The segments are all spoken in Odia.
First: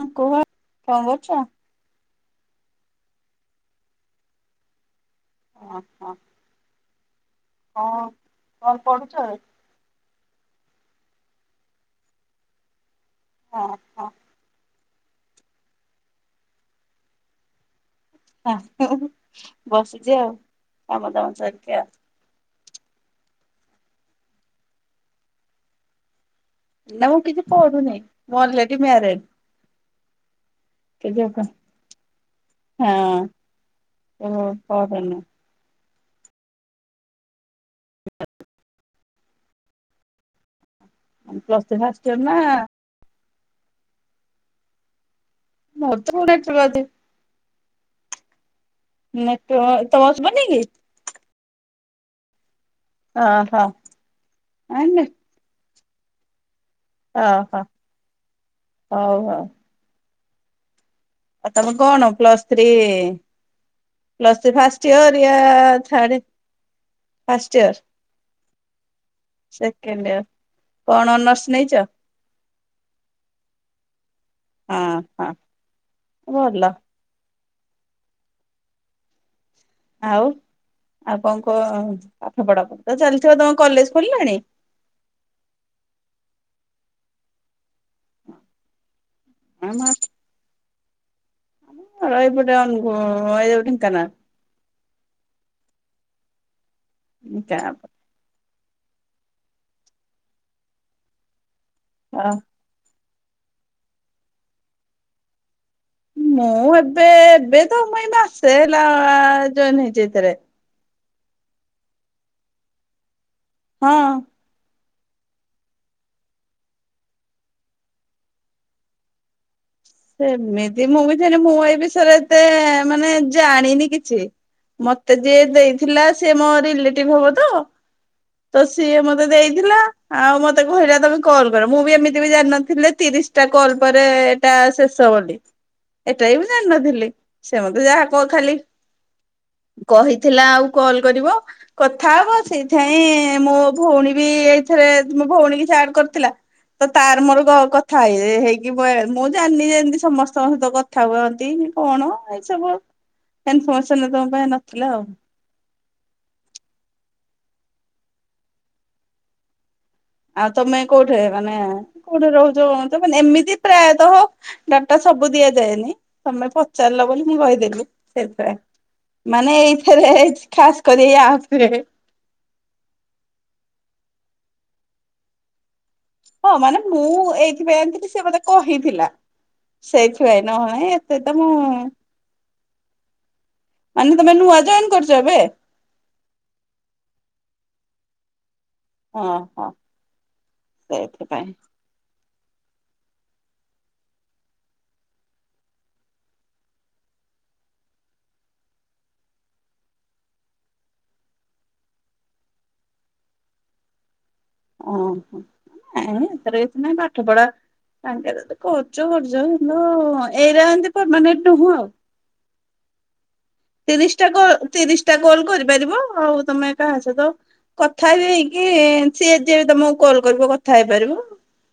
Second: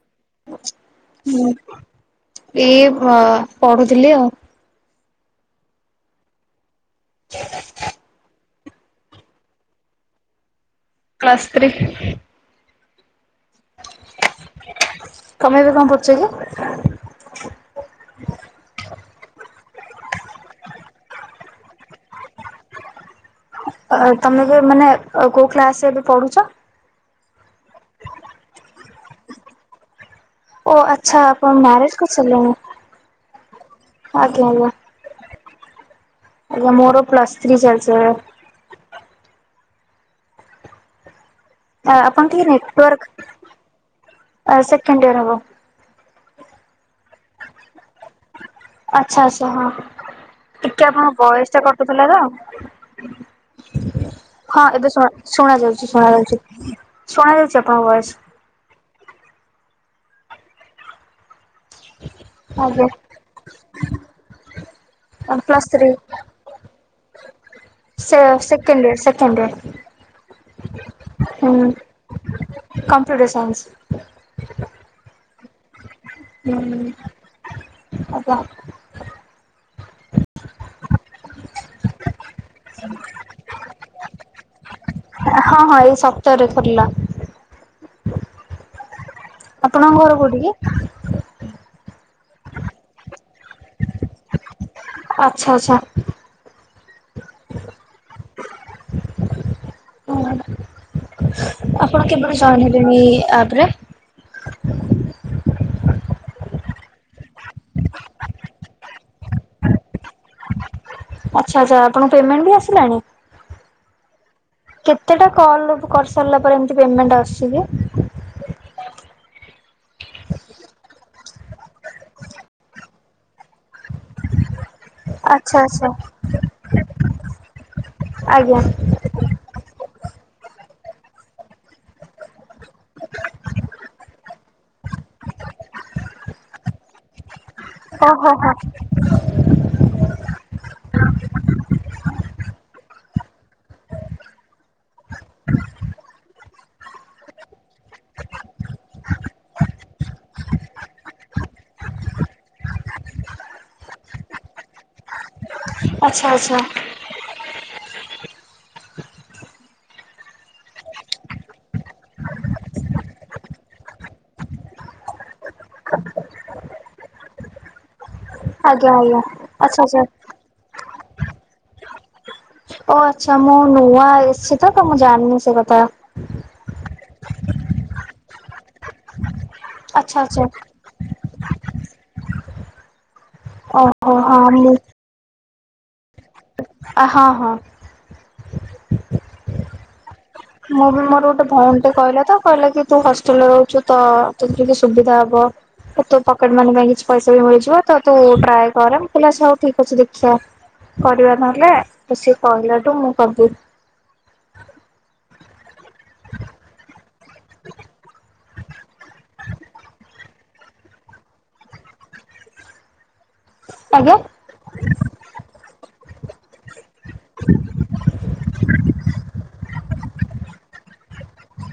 କୁହ କଣ କରୁଛ? ହୁଁ ଏଇ ପ ପଢ଼ୁଥିଲି ଆଉ। ଓହୋ। ହଁ। କଣ ପଢ଼ୁଚ? Plus three. ହଁ। ତମେ ଏବେ କଁ କରୁଚକି? ବସିଚି ଆଉ କାମ ଦାମ ସରିକି ଆଉ। ଅ ତମେ ଏବେ ମାନେ କୋଉ କ୍ଲାସରେ ଏବେ ପଢୁଚ? ନା ମୁଁ କିଛି ପଢ଼ୁନି ମୁଁ ଅଲରେଡି ମ୍ୟାରେଟ୍। ଓ ଆଚ୍ଛା ଆପଣ ମ୍ୟାରଜ୍ କରି ସାରିଲେଣି। ହଁ ମୁଁ ପଢ଼େନି। ଆଜ୍ଞା ମୋର ପ୍ଲସ୍ ଥ୍ରୀ ଚାଲିଚି ଏବେ। [inaudible] ପ୍ଲସ୍ ଆଁ ଆପଣ ଟିକିଏ ନେଟୱାର୍କ ଅଁ ସେକେଣ୍ଡ ଇୟର ହବ। ମୋ [unintelligible] ଆଜି। ଆଚ୍ଛା ଆଚ୍ଛା ହଁ ନେଟୱର୍କ ତମର ଶୁଭୁନି କି? ଟିକେ ଆପଣଙ୍କ ବୟସଟା କଟୁଥିଲାତ ଓହୋ ହଁ ଏବେ ଶୁଣା ଶୁଣ ଯାଉଚି ଶୁଣ ଯାଉଚି। ଅଁ ହୋ ହଉ ହଉ। ଆଉ ତମେ କଣ ପ୍ଲସ୍ ଥ୍ରି ଆଜ୍ଞା। Plus three first year plus year three ଥାଢ଼େ ସେ ସେକେଣ୍ଡିର ସେକେଣ୍ଡ ଇୟର କଣ ଅନର୍ସ ସେକେଣ୍ଡିର ହୁଁ। ନେଇଛ? Computer science. ହଁ ହଁ। ଭଲ ହୁଁ ଆପ ଆଉ ଆଉ କଣ କ ପାଠ ପଢା ତ ଚାଲିଥିବ ତମ କଲେଜ ଖୋଲିଲାଣି? ହଁ ହଁ ଏଇ ସତରରେ ଖୋଲିଲା। ଆପଣଙ୍କ ଆମର ଘର କୋଉଠି କି? ଆରପଟେ ଆଁ ଏଇ ଯୋଉ ଢେଙ୍କାନାଳ। ଆଚ୍ଛା ଆଚ୍ଛା। କାପ ହ ଆପଣ କେବେବି ଜଏନ ହେଲେଣି ଏଇ ଆପ ରେ? ମୁଁ ଏବେ ଏବେ ତ ମୁଇ ମାସେ ହେଲା ଜଏନ ହେଇଛି ଏଥିରେ। ଆଚ୍ଛା ଆଚ୍ଛା ଆପଣଙ୍କୁ ପେମେଣ୍ଟ ବି ଆସିଲାଣି? ହଁ। କେତେଟା କଲ କରି ସାରିଲା ପରେ ଏମତି ପେମେଣ୍ଟ ଆସୁଛି କି? ସେମିତି ମୁଁ ବିି ମୁଁ ଏଇ ବିଷୟରେ ଏତେ ମାନେ ଜାଣିନି କିଛି। ମତେ ଯିଏ ଆଚ୍ଛା ଆଚ୍ଛା ଦେଇଥିଲା ସିଏ ମୋ ରିଲେଟିଭ ହବ ତ, ଆଜ୍ଞା। ତ ସିଏ ମତେ ଦେଇ ଥିଲା, ଆଉ ମତେ କହିଲା ତମେ କଲ କର ମୁଁ ବି ଏମିତି ବି ଜାଣିନଥିଲି ତିରିଶ ଟା କଲ ପରେ ଏଟା ସେ ସ ବୋଲି ଏଟା ବି ଜାଣିନଥିଲି ସେ ମତେ ଯାହା ଓହୋ କହୁ ହୋ ଖାଲି କହିଥିଲା ଆଉ କଲ କରିବ? କଥା ହବ ସେଇଥିାଇଁ ମୋ ଭଉଣୀ ବି ଏଇଥିରେ ମୋ ଭଉଣୀ କି ଆଡ କରିଥିଲା। ତ ତାର ମୋର କଥାହେଇ ହେଇକି ପଳେଆ ମୁଁ ଜାଣିନି ଯେ ଏମିତି ସମସ୍ତଙ୍କ ସହିତ କଥା ହୁଅନ୍ତି କି କଣ ଏଇ ସବୁ ସେ ଇନଫର୍ମେସନ ତମ ପାଇଁ ନଥିଲା ଆଉ। ଆଚ୍ଛା ଆଚ୍ଛା। ଆଉ ତମେ କୋଉଠି ମାନେ କୋଉଠି ରହୁଛ କଣ ତ ମାନେ ଏମିତି ପ୍ରାୟତଃ ଡାଟା ସବୁ ଦିଆଯାଏନି ତମେ ପଚାରିଲ ବୋଲି ମୁଁ କହିଦେଲି। ସେଇଥିପାଇଁ, ଆଜ୍ଞା ଆଜ୍ଞା ମାନେ ଆଚ୍ଛା ଆଚ୍ଛା। ଏଇଥିରେ ଖାସ କରି ଏଇ ଆପରେ। ଓ ଆଚ୍ଛା ମୁଁ ନୂଆ ଏସିଛି ତ ତ ମୁଁ ଜାଣିନି ସେ କଥା। ହଁ ମାନେ ମୁଁ ଏଇଥିପାଇଁ ଆଣିଥିଲି ସେ ମତେ କହିଥିଲା ଆଚ୍ଛା ଆଚ୍ଛା ସେଇଥିପାଇଁ ନହ ଏ ସେ ତ ମୁଁ ଓହୋ ମାନେ ତମେ ହଁ ନୂଆ ମୁଁ ଜଏନ କରିଚ ଏବେ? ହଁ ହଁ। ଅଁ ହ। ମୁଁ ବି ମୋର ଗୋଟେ ଭଉଣୀ ତ କହିଲା ତ କହିଲା କି ତୁ ହଷ୍ଟେଲରେ ରହୁଛୁ ତ ତୋତେ ଟିକେ ସୁବିଧା ହବ। ତୁ ପକେଟ ମନୀ ପାଇଁ କିଛି ପଇସା ବି ମିଳିଯିବ ତ ତୁ ଟ୍ରାଏ କରେ ମୁଁ କହିଲି ହଉ ଠିକ ଅଛି ଦେଖିବା। କରିବା ନହେଲେ ତ ସେ କହିଲାଠୁ ମୁଁ କଲି। ଓହୋ, ନାଇଁ ସେଥିରେ କିଛି ନାହିଁ ପାଠ ପଢା ତାଙ୍କେରେ ତ କରୁଛ କରୁଛ କିନ୍ତୁ ଏଇରେ ଏମତି ପରମାନେଣ୍ଟ ହୁଉ। ଆଜ୍ଞା ତିରିଶ ଟା କଲ ତିରିଶ ଟା କଲ କରିପାରିବ ଆଉ ତମେ କାହା ସହିତ କଥା ବି ହେଇକି ସିଏ ଯେ ତମକୁ କଲ୍ କରିବ କଥା ହେଇପାରିବ।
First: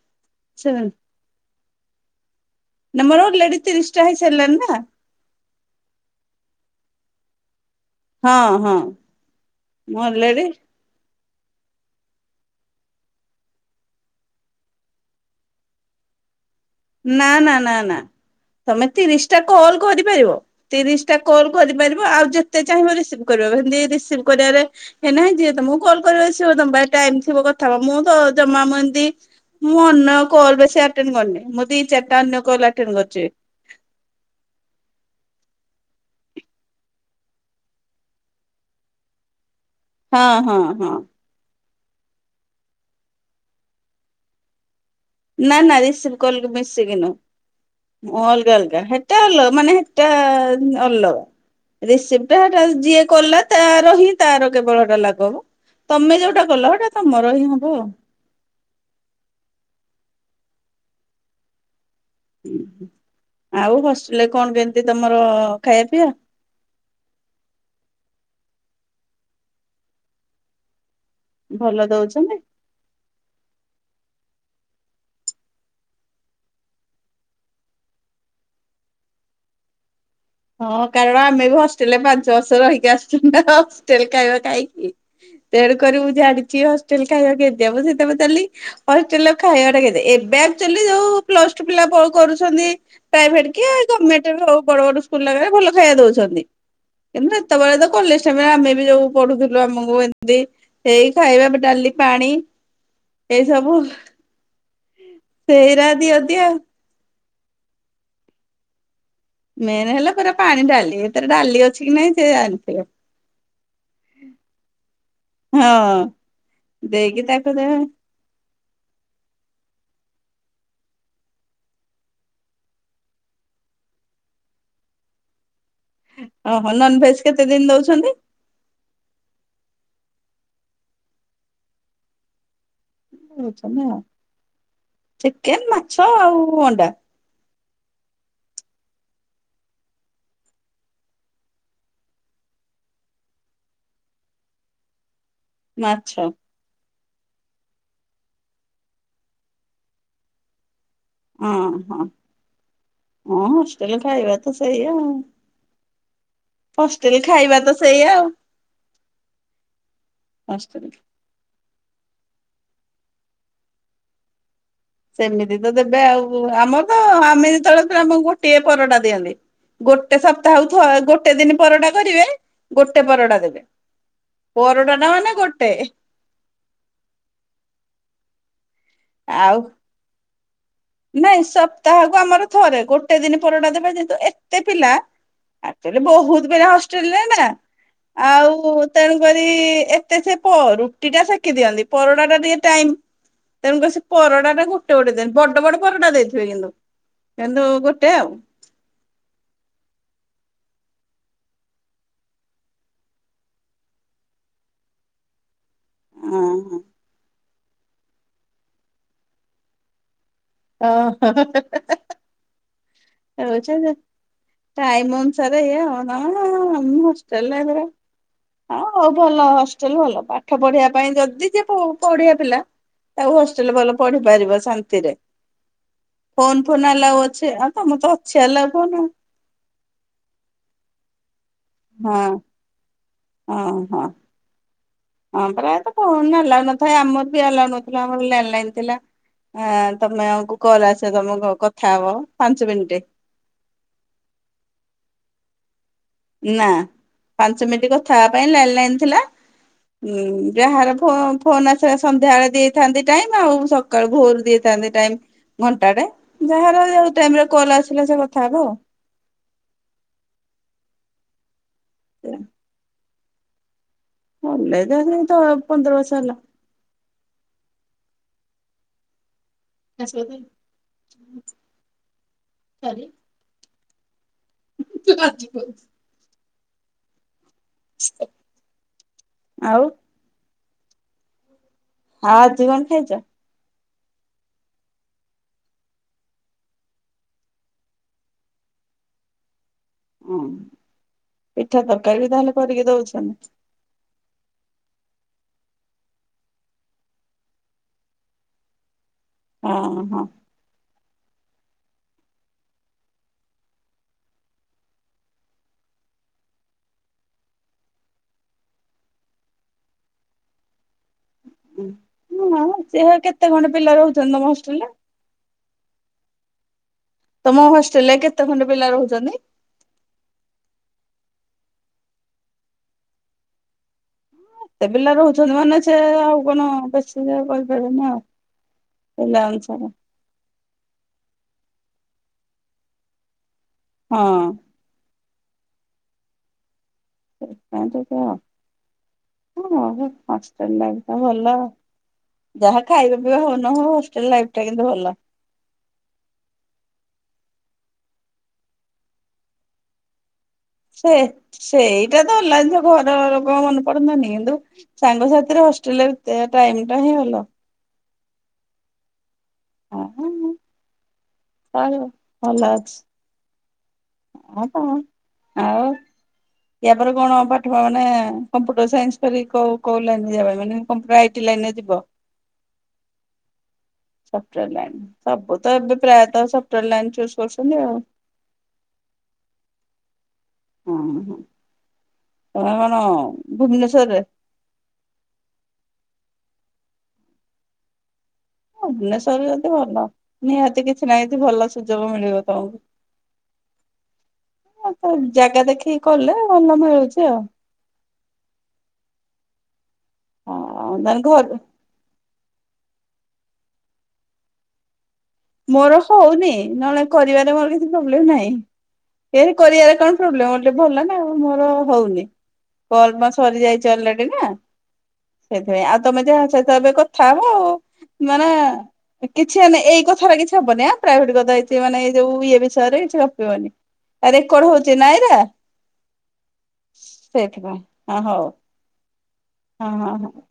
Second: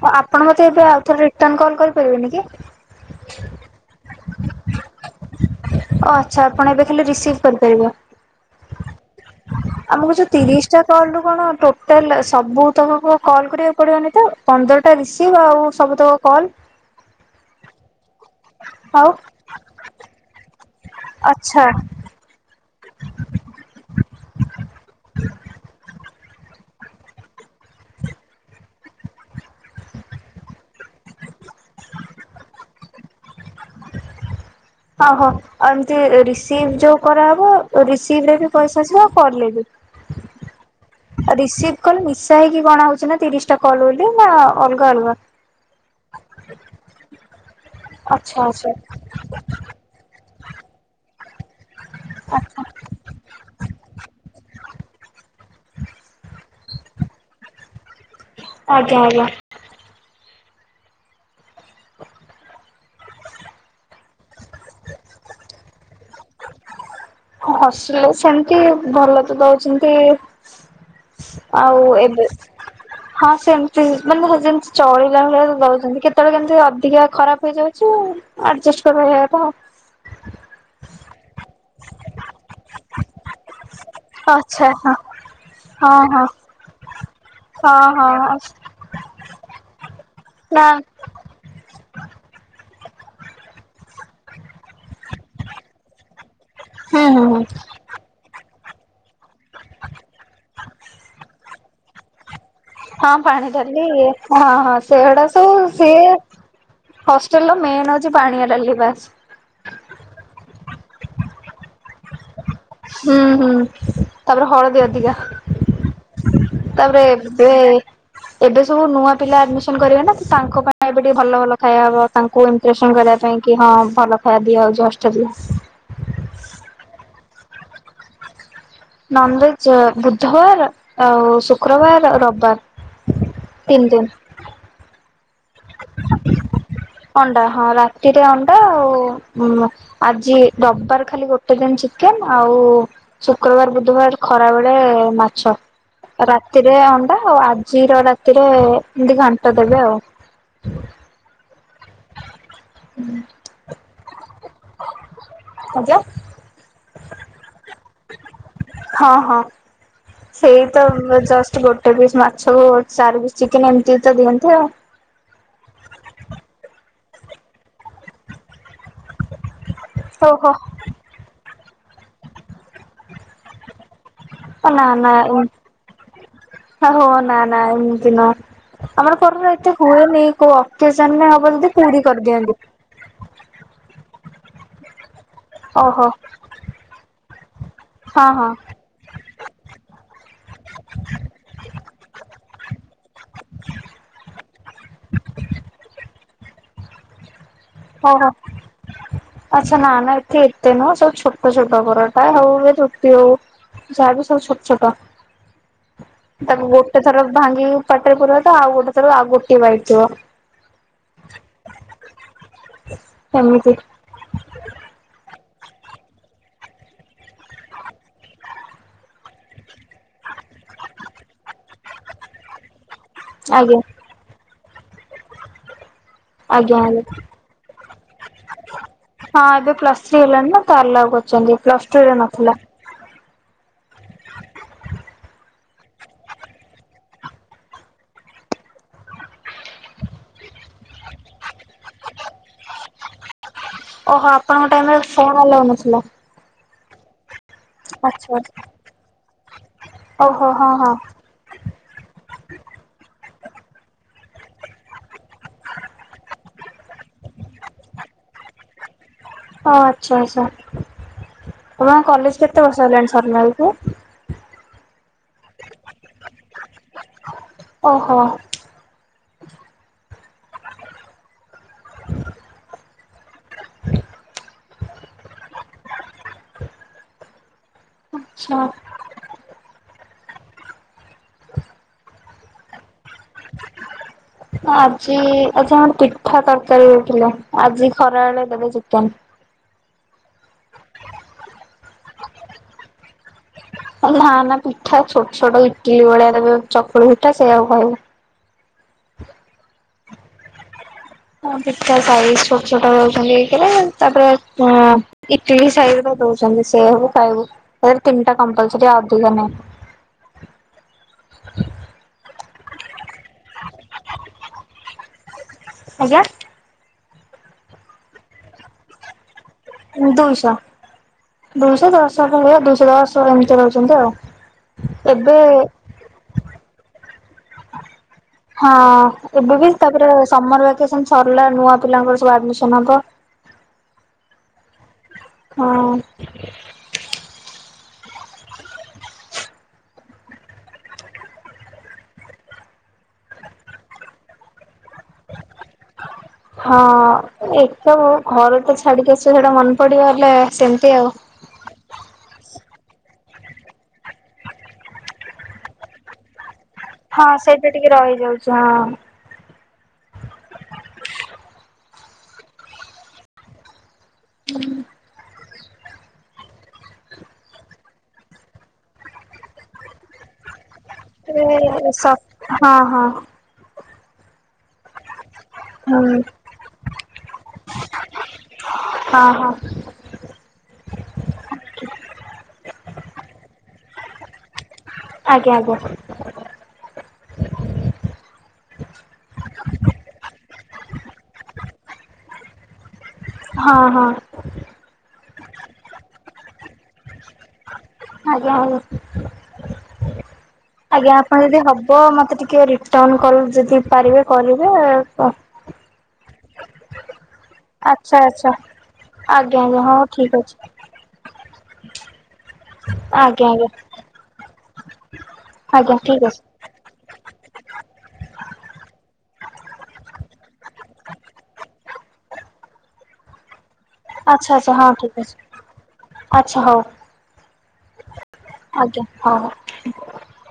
ଆପଣ ମତେ ଏବେ ସେମିତି ଆଉ ଥରେ ରିଟର୍ଣ୍ଣ କଲ କରିପାରିବେନି କି? ନାଁ ମୋର ଅଲେଡିି ତିରିଶଟା ହେଇସାରିଲାଣି ନା। ଓ ଆଚ୍ଛା ଆପଣ ଏବେ ଖାଲି ରିସିଭ୍ କରିପାରିବେ? ହଁ ହଁ। ମୁଁ ଆମକୁ ଯୋଉ ଅଲରେଡି ତିରିଶ କଲ ରୁ କଣ ଟୋଟାଲ ସବୁ ତ କଲ କରିବାକୁ ପଡିବନି ତ ପନ୍ଦ [unintelligible] ଟା ରିସିଭ୍ ଆଉ ସମସ୍ତଙ୍କ କଲ। ନା ନା ନା ନା। ତମେ ଆଉ ତିରିଶ ଟା କଲ କରିପାରିବ ତିରିଶ ଟା କଲ ଆଚ୍ଛା କରିପାରିବ ଆଉ ଯେ ଯେତେ ଚାହିଁବ ରିସିଭ କରିବ ସେମିତି ରିସିଭ କରିବାରେ ନାହିଁ ଯିଏ ତମକୁ କଲ୍ କର ସିିବ ତମ ଟାଇମ ଥିବ କଥା ହବ ମୁଁ ତ ଜମା ମୁଁ ଏମିତି ମୁଁ ଅନ୍ୟ କୋଲ ବେଶୀ ଆଟେଣ୍ଡ କରିନି ମୁଁ ଦିଇ ଚାରିଟା ଅନ୍ୟ କୋଲଟେଣ୍ଡ କରିଚି। ଓଁହଁ ଆଉ ଏମିତି ରିସିଭ ଯୋଉ କରାହେବ ରିସିଭ ରେ ବି ପଇସା ଆସିବ ଆଉ କଲ ରେ ବି। ହଁ ହଁ। ରିସିଭ କଲ ମିଶା ହେଇକି ଗଣା ହଉଛି ନା ତିରିଶ ଟା କଲ ବୋଲି ନା ଅଲଗା ଅଲଗା। ନା ନା ରସିପ କଲ ମିଶିକି ନୁହଁ ଆଚ୍ଛା ଅଲଗା ଆଚ୍ଛା ଅଲଗା ହେ ଟା ଅଲ ମାନେ ସେଟା ଅଲ ରିସିପ୍ଟା ଆଚ୍ଛା ସେଟା ଯିଏ କଲା। ତାର ହିଁ ତାର କେବଳ ଏଟା ଲାଭ ତମେ ଯୋଉଟା କଲ ସେଟା ତମର ହିଁ ହବ ଆଉ। ଆଜ୍ଞା ଆଜ୍ଞା। [inaudible] ଆଉ ହଷ୍ଟେଲରେ କଣ କେମିତି ତମର ଖାଇବା ପିଇବା। ହଷ୍ଟେଲ ରେ ସେମିତି ଭଲ ତ ଦଉଛନ୍ତି। ଆଉ ଭଲ ଏବେ [inaudible] ହଁ ସେମିତି ମାନେ ଯେମିତି ଚଳିଲା ଭଳିଆ ତ ଦଉଛନ୍ତି କେତେବେଳେ କେମିତି ଅଧିକା ଖରାପ ହେଇଯାଉଛି ଆଉ। ଆଡଜଷ୍ଟ କରିବାକୁ [unintelligible] ହଁ କାରଣ ଆମେ ବି ହଷ୍ଟେଲରେ ପାଞ୍ଚ ବର୍ଷ ରହିକି ଆସିଛୁ ନା ହଷ୍ଟେଲ ଖାଇବା କଥା ଖାଇକି। ତେଣୁ ଆଉ ଆଚ୍ଛା ହଁ କରି ମୁଁ ହଁ ହଁ। ଜାଣିଛି ହଷ୍ଟେଲ ଖାଇବା କେମିତିଆ ମୁଁ ହଁ ସେଇଥି ହଁ ପାଇଁ ହଁ ପଚାରିଲି। ହଷ୍ଟେଲ ର ଖାଇବା ଟା କେତେ ଏବେ ନା ଆକଚଲି ଯୋଉ ପ୍ଲସ ଟୁ ପିଲା କରୁଛନ୍ତି ପ୍ରାଇଭେଟ କିଉ ଗଭର୍ଣ୍ଣମେଣ୍ଟ ବଡ ବଡ [unintelligible] ଭଲ ଖାଇବା ଦଉଛନ୍ତି ହୁଁ ହୁଁ କିନ୍ତୁ ହୁଁ ସେତେବେଳେ ତ କଲେଜ ଆମେ ବି ଯୋଉ ପଢୁଥିଲୁ ଆମକୁ ଏମିତି ହେଇ ଖାଇବା ଡାଲି ପାଣି। ହଁ ଏଇ ପାଣି ସବୁ ଡାଲି ହଁ ହଁ ସେଗୁଡା ସବୁ ସେଇରା ସିଏ ଦିଅନ୍ତି ଆଉ। ହଷ୍ଟେଲର ମେନ୍ ହେଉଛି ପାଣିଆ ଡାଲି ବାସ। ମେନ୍ ହେଲା ପୁରା ପାଣି ଡାଲି ଏଥରେ ଡାଲି ଅଛି କି ନାଇଁ ସେ ହୁଁ ହୁଁ ତାପରେ ହଳଦୀ ଅଧିକା। ହଁ ତାପରେ ଦେଇକି ଏ ତାକୁ ଦେ ଏବେ ସବୁ ନୂଆ ପିଲା ଆଡମିସନ କରିବେ ନା ତାଙ୍କ ପାଇଁ ଏବେ ଟିକେ ଭଲ ଭଲ ଖାଇବା ହବ। ତାଙ୍କୁ ଇମ୍ପ୍ରେସନ କରିବା ପାଇଁ କି ହଁ ଭଲ ଖାଇବା ଦିଆଯାଉଛି ହଷ୍ଟେଲ ରେ। ଓହୋ ନନଭେଜ କେତେ ଦିନ ଦଉଛନ୍ତି। ନନଭେଜ ବୁଧବାର ଆଉ ଶୁକ୍ରବାର ରବିବାର। ତିନି ଦିନ ଚିକେନ ମାଛ ଆଉ ଅଣ୍ଡା। ଅଣ୍ଡା ହଁ ରାତିରେ ଅଣ୍ଡା ଆଉ ଆଜି ରବିବାର ଖାଲି ଗୋଟେ ଦିନ ଚିକେନ ଆଉ ଶୁକ୍ରବାର ବୁଧବାର ଖରା ବେଳେ ମାଛ। ମାଛ। ରାତିରେ ଅଣ୍ଡା ଆଉ ଆଜିର ରାତିରେ ଏମତି ଘାଣ୍ଟ ଦେବେ ଆଉ। ହଁ ହଁ। ହୁଁ। ହଁ ହଷ୍ଟେଲରେ ଖାଇବା ତ ସେଇଆଉ ଆଜ୍ଞା। ହଷ୍ଟେଲ ଖାଇବା ତ ସେଇ ଆଉ। ହଁ ହଁ। ସେଇ ତ ହଷ୍ଟେଲ ଜଷ୍ଟ ଗୋଟେ ପିସ୍ ମାଛକୁ ଚାରି ପିସ୍ ଚିକେନ ଏମତି ତ ଦିଅନ୍ତ ଆଉ। ସେମିତି ତ ଦେବେ ଆଉ ଆମର ତ ଆମେ ଯେତେବେଳେ ଆମକୁ ଗୋଟିଏ ପରଟା ଦିଅନ୍ତି। ଗୋଟେ ଓହୋ ସପ୍ତାହକୁ ଥ ଗୋଟେ ଦିନ ପରଟା କରିବେ ଗୋଟେ ପରଟା ଦେବେ। ନା ପରଟା ଟା ନା ମାନେ ଗୋଟେ ଓନ୍ ଆ ହୋ ନା ନା ଏମତିି ନୁହଁ। ଆମର ଘରର ଆଉ ଏତେ ହୁଏନି କୋଉ ଅକେଜନରେ ହବ ଯଦି ପୁରୀ କରିଦିଅନ୍ତି। ତେ ଦିନ ପରଟା ଦେବେ କିନ୍ତୁ ଏତେ ପିଲା ଆକଚୁଆଲି ଓହୋ ବହୁତ ପିଲା ହଷ୍ଟେଲରେ ନା ହଁ ହଁ ଆଉ ତେଣୁ କରି ଏତେ ସେ ପ ରୁଟି ଟା ସେକି ଦିଅନ୍ତି ପରଟା ଟା ଟିକେ ଟାଇମ ତେଣୁ କରି ସେ ପରଟା ଟା ଗୋଟେ ଗୋଟେ ଦିଅନ୍ତି ବଡ ବଡ ପରଟା ଦେଇଥିବେ କିନ୍ତୁ, କିନ୍ତୁ ଗୋଟେ ଓ ହୋ। ଆଉ ଆଚ୍ଛା ନା ନା ଏଠି ଏତେ ନୁହଁ ସବୁ ଛୋଟ ଛୋଟ ପରଟା ହଉ ଏ ରୁଟି ହଉ ଯାହା ବି ସବ୍ ଛୋଟ୍ ଛୋଟ ତାକୁ ହଁ ଗୋଟେ ଥର ଭାଙ୍ଗି କି ପାଟରେ ପୁରେଇବା ତ ଆଉ ଗୋଟେ ଥର ଆଉ ଗୋଟେ ବାଇଟ୍ ଥିବ। ଓ ହଁ ହଁ ହେ ହେ ହେ ହେ ଓ ଏମିତି ଆଚ୍ଛା ଆଚ୍ଛା। ଟାଇମ ଅନୁସାରେ ଏହା ନହେଲେ ମୁଁ ହଷ୍ଟେଲ ୟାଥିରେ ହଁ ହଉ ଭଲ ହଷ୍ଟେଲ ଭଲ ପାଠ ପଢିବା ପାଇଁ ଯଦି ଯେ ପ ପଢ଼ିବା ପିଲା ଆଉ ହଷ୍ଟେଲରେ ଆଜ୍ଞା ଭଲ ପଢିପାରିବ ଶାନ୍ତିରେ ଫୋନ ଆଜ୍ଞା ଫୋନ ଆଜ୍ଞା ଆଲ୍ଲୋଉ ଅଛି ଆଉ ତମର ତ ଅଛି ଆ ଲାଗୁନି ଆଉ। ହଁ ଏବେ ପ୍ଲସ୍ ଥ୍ରୀ ହେଲାଣିି ନା ତାର ଲାଗୁ ଅଛନ୍ତି ପ୍ଲସ୍ ଟୁ ରେ ନଥିଲା। ଓହୋ। ହଁ ପ୍ରାୟତଃ ନା ଲାଇନ୍ ନଥାଏ ଆମର ବି ଆଲ୍ଲୋଉ ନଥିଲା ଆମର ଲଣ୍ଡ ଲାଇନ ଥିଲା। ହଁ ତମେ ଆମକୁ କଲ ଆସ ତମ କଣ କଥା ହବ ପାଞ୍ଚ ମିନ୍ଟି। ଓହୋ ଆପଣଙ୍କ ଟାଇମ ରେ ଫୋନ ଆଲାଉ ନଥିଲା? ନା। ପାଞ୍ଚ ମିନିଟ କଥା ହେବା ଆଚ୍ଛା। ପାଇଁ ଲ୍ୟାଣ୍ଡ ଲାଇନ୍ ଥିଲା ଓହୋ ଉଁ ହଁ ହଁ ଯାହାର ଫୋ ଫୋନ୍ ଆସିବାର ସନ୍ଧ୍ୟା ବଳେ ଦେଇଥାନ୍ତି ଟାଇମ ଆଉ ସକାଳୁ ଭୋର ଦେଇଥାନ୍ତି ଟାଇମ। ଘଣ୍ଟାଟେ ଯାହାର ଯୋଉ ଟାଇମରେ କଲ୍ ଆସିଲା ସେ କଥା ହେବ। ଓ ଆଚ୍ଛା ଆଚ୍ଛା ତମର ଆଉ। କଲେଜ କେତେ ବର୍ଷ ହେଲାଣି ସାରିଲା ବେଳକୁ? କଲେଜ ହେଇ ତ ପନ୍ଦର ବର୍ଷ ହେଲା। ଓହୋ। ଆସିଲ କାହିଁ? ଉଁ। ସାରି। ଆଜି ପାଉଛି। ଆଚ୍ଛା। ଆଉ? ଆଜି କଣ ଖାଇଛ? ଆଜି ଅଜା ଆମର ପିଠା ତରକାରୀ ହେଇଥିଲା ଆଜି ଖରା ବେଳେ ଦେବେ ଚିକେନ। ଉଁ ପିଠା ତରକାରୀ ବି ତାହେଲେ କରିକି ଦଉଛନ୍ତି। ନା ନା ପିଠା ଛୋଟ ଛୋଟ ଇଟିଲି ଭଳିଆ ତାକୁ ଏବେ ଚକୁଳି ପିଠା ସେଇୟାକୁ ଖାଇବୁ। ଓ ହୋ। ହଁ ପିଠା ସାଇଜ ଛୋଟ ଛୋଟ ରଖିଛନ୍ତି ଏକରେ ତାପରେ ଅଁ ଇଟିଲି ସାଇଜରେ ଦଉଛନ୍ତି ସେୟାକୁ ଖାଇବୁ ଫେର୍ ତିନିଟା କମ୍ପାଲସରି ଆଉ ଅଧିକ ନାହିଁ। ଅଁ, [unintelligible] ସେ କେତେ ଖଣ୍ଡ ପିଲା ରହୁଛନ୍ତି ତୋମ ହଷ୍ଟେଲ୍ ରେ? ଆଜ୍ଞା। ତୋମ ହଷ୍ଟେଲ୍ ରେ କେତେ ଖଣ୍ଡେ ପିଲା ରହୁଛନ୍ତି? ଦୁଇଶ ଦୁଇଶ ଦଶଶହ ଭଳିଆ ଦୁଇଶହ ଦଶ ଏମିତି ରହୁଛନ୍ତି ଆଉ। ତେ ପିଲା ଏବେ ରହୁଛନ୍ତି ମାନେ ସେ ଆଉ କଣ ବେଶୀ ଯେ ରିହିପାରିବନା? ହଁ ଏବେ ବି ତାପରେ ସମର୍ ଭେକେସନ୍ ସରିଲା ନୂଆ ପିଲାଙ୍କର ସବୁ ଆଡମିସନ୍ ହବ। ହଁ। ହଁ। [unintelligible] କେମିତି କୁହ? ସେ ବହେ [unintelligible] ଭଲ। ଯାହା ଖାଇବା ପିଇବା ହଉ ନ ହଉ ହଷ୍ଟେଲ୍ ଲାଇଫ୍ ଟା କିନ୍ତୁ ଭଲ। ହଁ ଏ ସବୁ ଘରେ ତ ଛାଡିକି ଆସିବୁ ସେଟା ମନେ ପଡିଗଲେ ସେମ ସେ ସେଇଟା ତ ହେଲାଣିି ତ ଘର ଲୋକଙ୍କ ମନେ ପଡନ୍ତାନି କିନ୍ତୁ ସାଙ୍ଗସାଥିରେ ହଷ୍ଟେଲ୍ ରେ ସେ ଟାଇମ ଟା ହିଁ ଭଲ। ସେ ଟିକେ ରହିଯାଉଛି ହଁ। ହଁ, ହେନେ ଚଳିବ ଭଲ ଅଛି। ଆ, ତୋମ ଆଉ ୟା ପରେ କଣ ପାଠପଢା ନା କମ୍ପ୍ୟୁଟର ସାଇନ୍ସ ଖାଲି କୋଉ କୋଉ ଲାଇନ୍ ଯିବା ପାଇଁ ମାନେ କମ୍ପ୍ୟୁଟର ଆଇଟି ଲାଇନ ରେ ଯିବ। ସ-ହଁ ହଁ ସଫ୍ଟୱେର୍ ଲାଇନ୍ ସବୁ ତ ଏବେ ହୁଁ ପ୍ରାୟତ ସଫ୍ଟୱେର ଲାଇନୁ ଚୁସ୍ କରୁଛନ୍ତି ଆଉ। ହଁ, ହଁ। ହଁ, ହଁ ତୋମେ କଣ ଭୁବନେଶ୍ୱରରେ? ଆଜ୍ଞା, ଆଜ୍ଞା। ଭୁବନେଶ୍ଵରରେ ଯଦି ଭଲ ନିହାତି କିଛି ନାହିଁ ଏଠି ଭଲ ସୁଯୋଗ ମିଳିବ ତୋମକୁ। ହଁ, ହଁ। ହଁ ତ ଜାଗା ଦେଖିକି କଲେ ଭଲ ବି ହେଉଛି ଆଉ। ଆଜ୍ଞା, ଆଜ୍ଞା, ଆଉ ଆଜ୍ଞା ତାହେଲେ ଆପଣ ଘର ଯଦି ହବ ବ ମୋତେ ଟିକେ ରିଟର୍ଣ୍ଣ କଲ୍ ଯଦି ପାରିବେ କରିବେ ତ। ମୋର ହଉନି ନହେଲେ କରିବାରେ ମୋର କିଛି ଆଚ୍ଛା ପ୍ରୋବ୍ଲେମ୍ ନାହିଁ। ଆଚ୍ଛା [unintelligible] ଆଜ୍ଞା ଆଜ୍ଞା କରିବାରେ ହଉ କଣ ଠିକ୍ ପ୍ରୋବ୍ଲେମ୍ ଅଛି ଗୋଟେ ଭଲ ନା ଆଉ। ମୋର ହଉନି। କଲ୍ ବା ଆଜ୍ଞା ସରି ଆଜ୍ଞା। ଯାଇଛି ଅଲରେଡି ନା ସେଥିପାଇଁ। ଆଜ୍ଞା ଆଉ ତୋମେ ଠିକ୍ ଅଛି ଯାହା ସହିତ ଏବେ କଥା ହବ ଆଉ ମାନେ ଏ ହେଲେ କିଛି ଏଇ କ ଥାର କିଛି ହବନି ଆଁ, ପ୍ରାଇଭେଟ୍ କଥା କିଛି ମାନେ ଏ ଯୋଉ ଇଏ ବିଷୟରେ କିଛି ଗପିବନି। ଆ, ଆଚ୍ଛା ରେକର୍ଡ ଆଚ୍ଛା ହଁ ହଉଛି ଠିକ୍ ନାଇଁରା ଅଛି ଆଚ୍ଛା ହଉ ସେଥିପାଇଁ ହଁ ହଉ। ଆଜ୍ଞା ହଁ। ହଁ, ହଁ, ହଁ।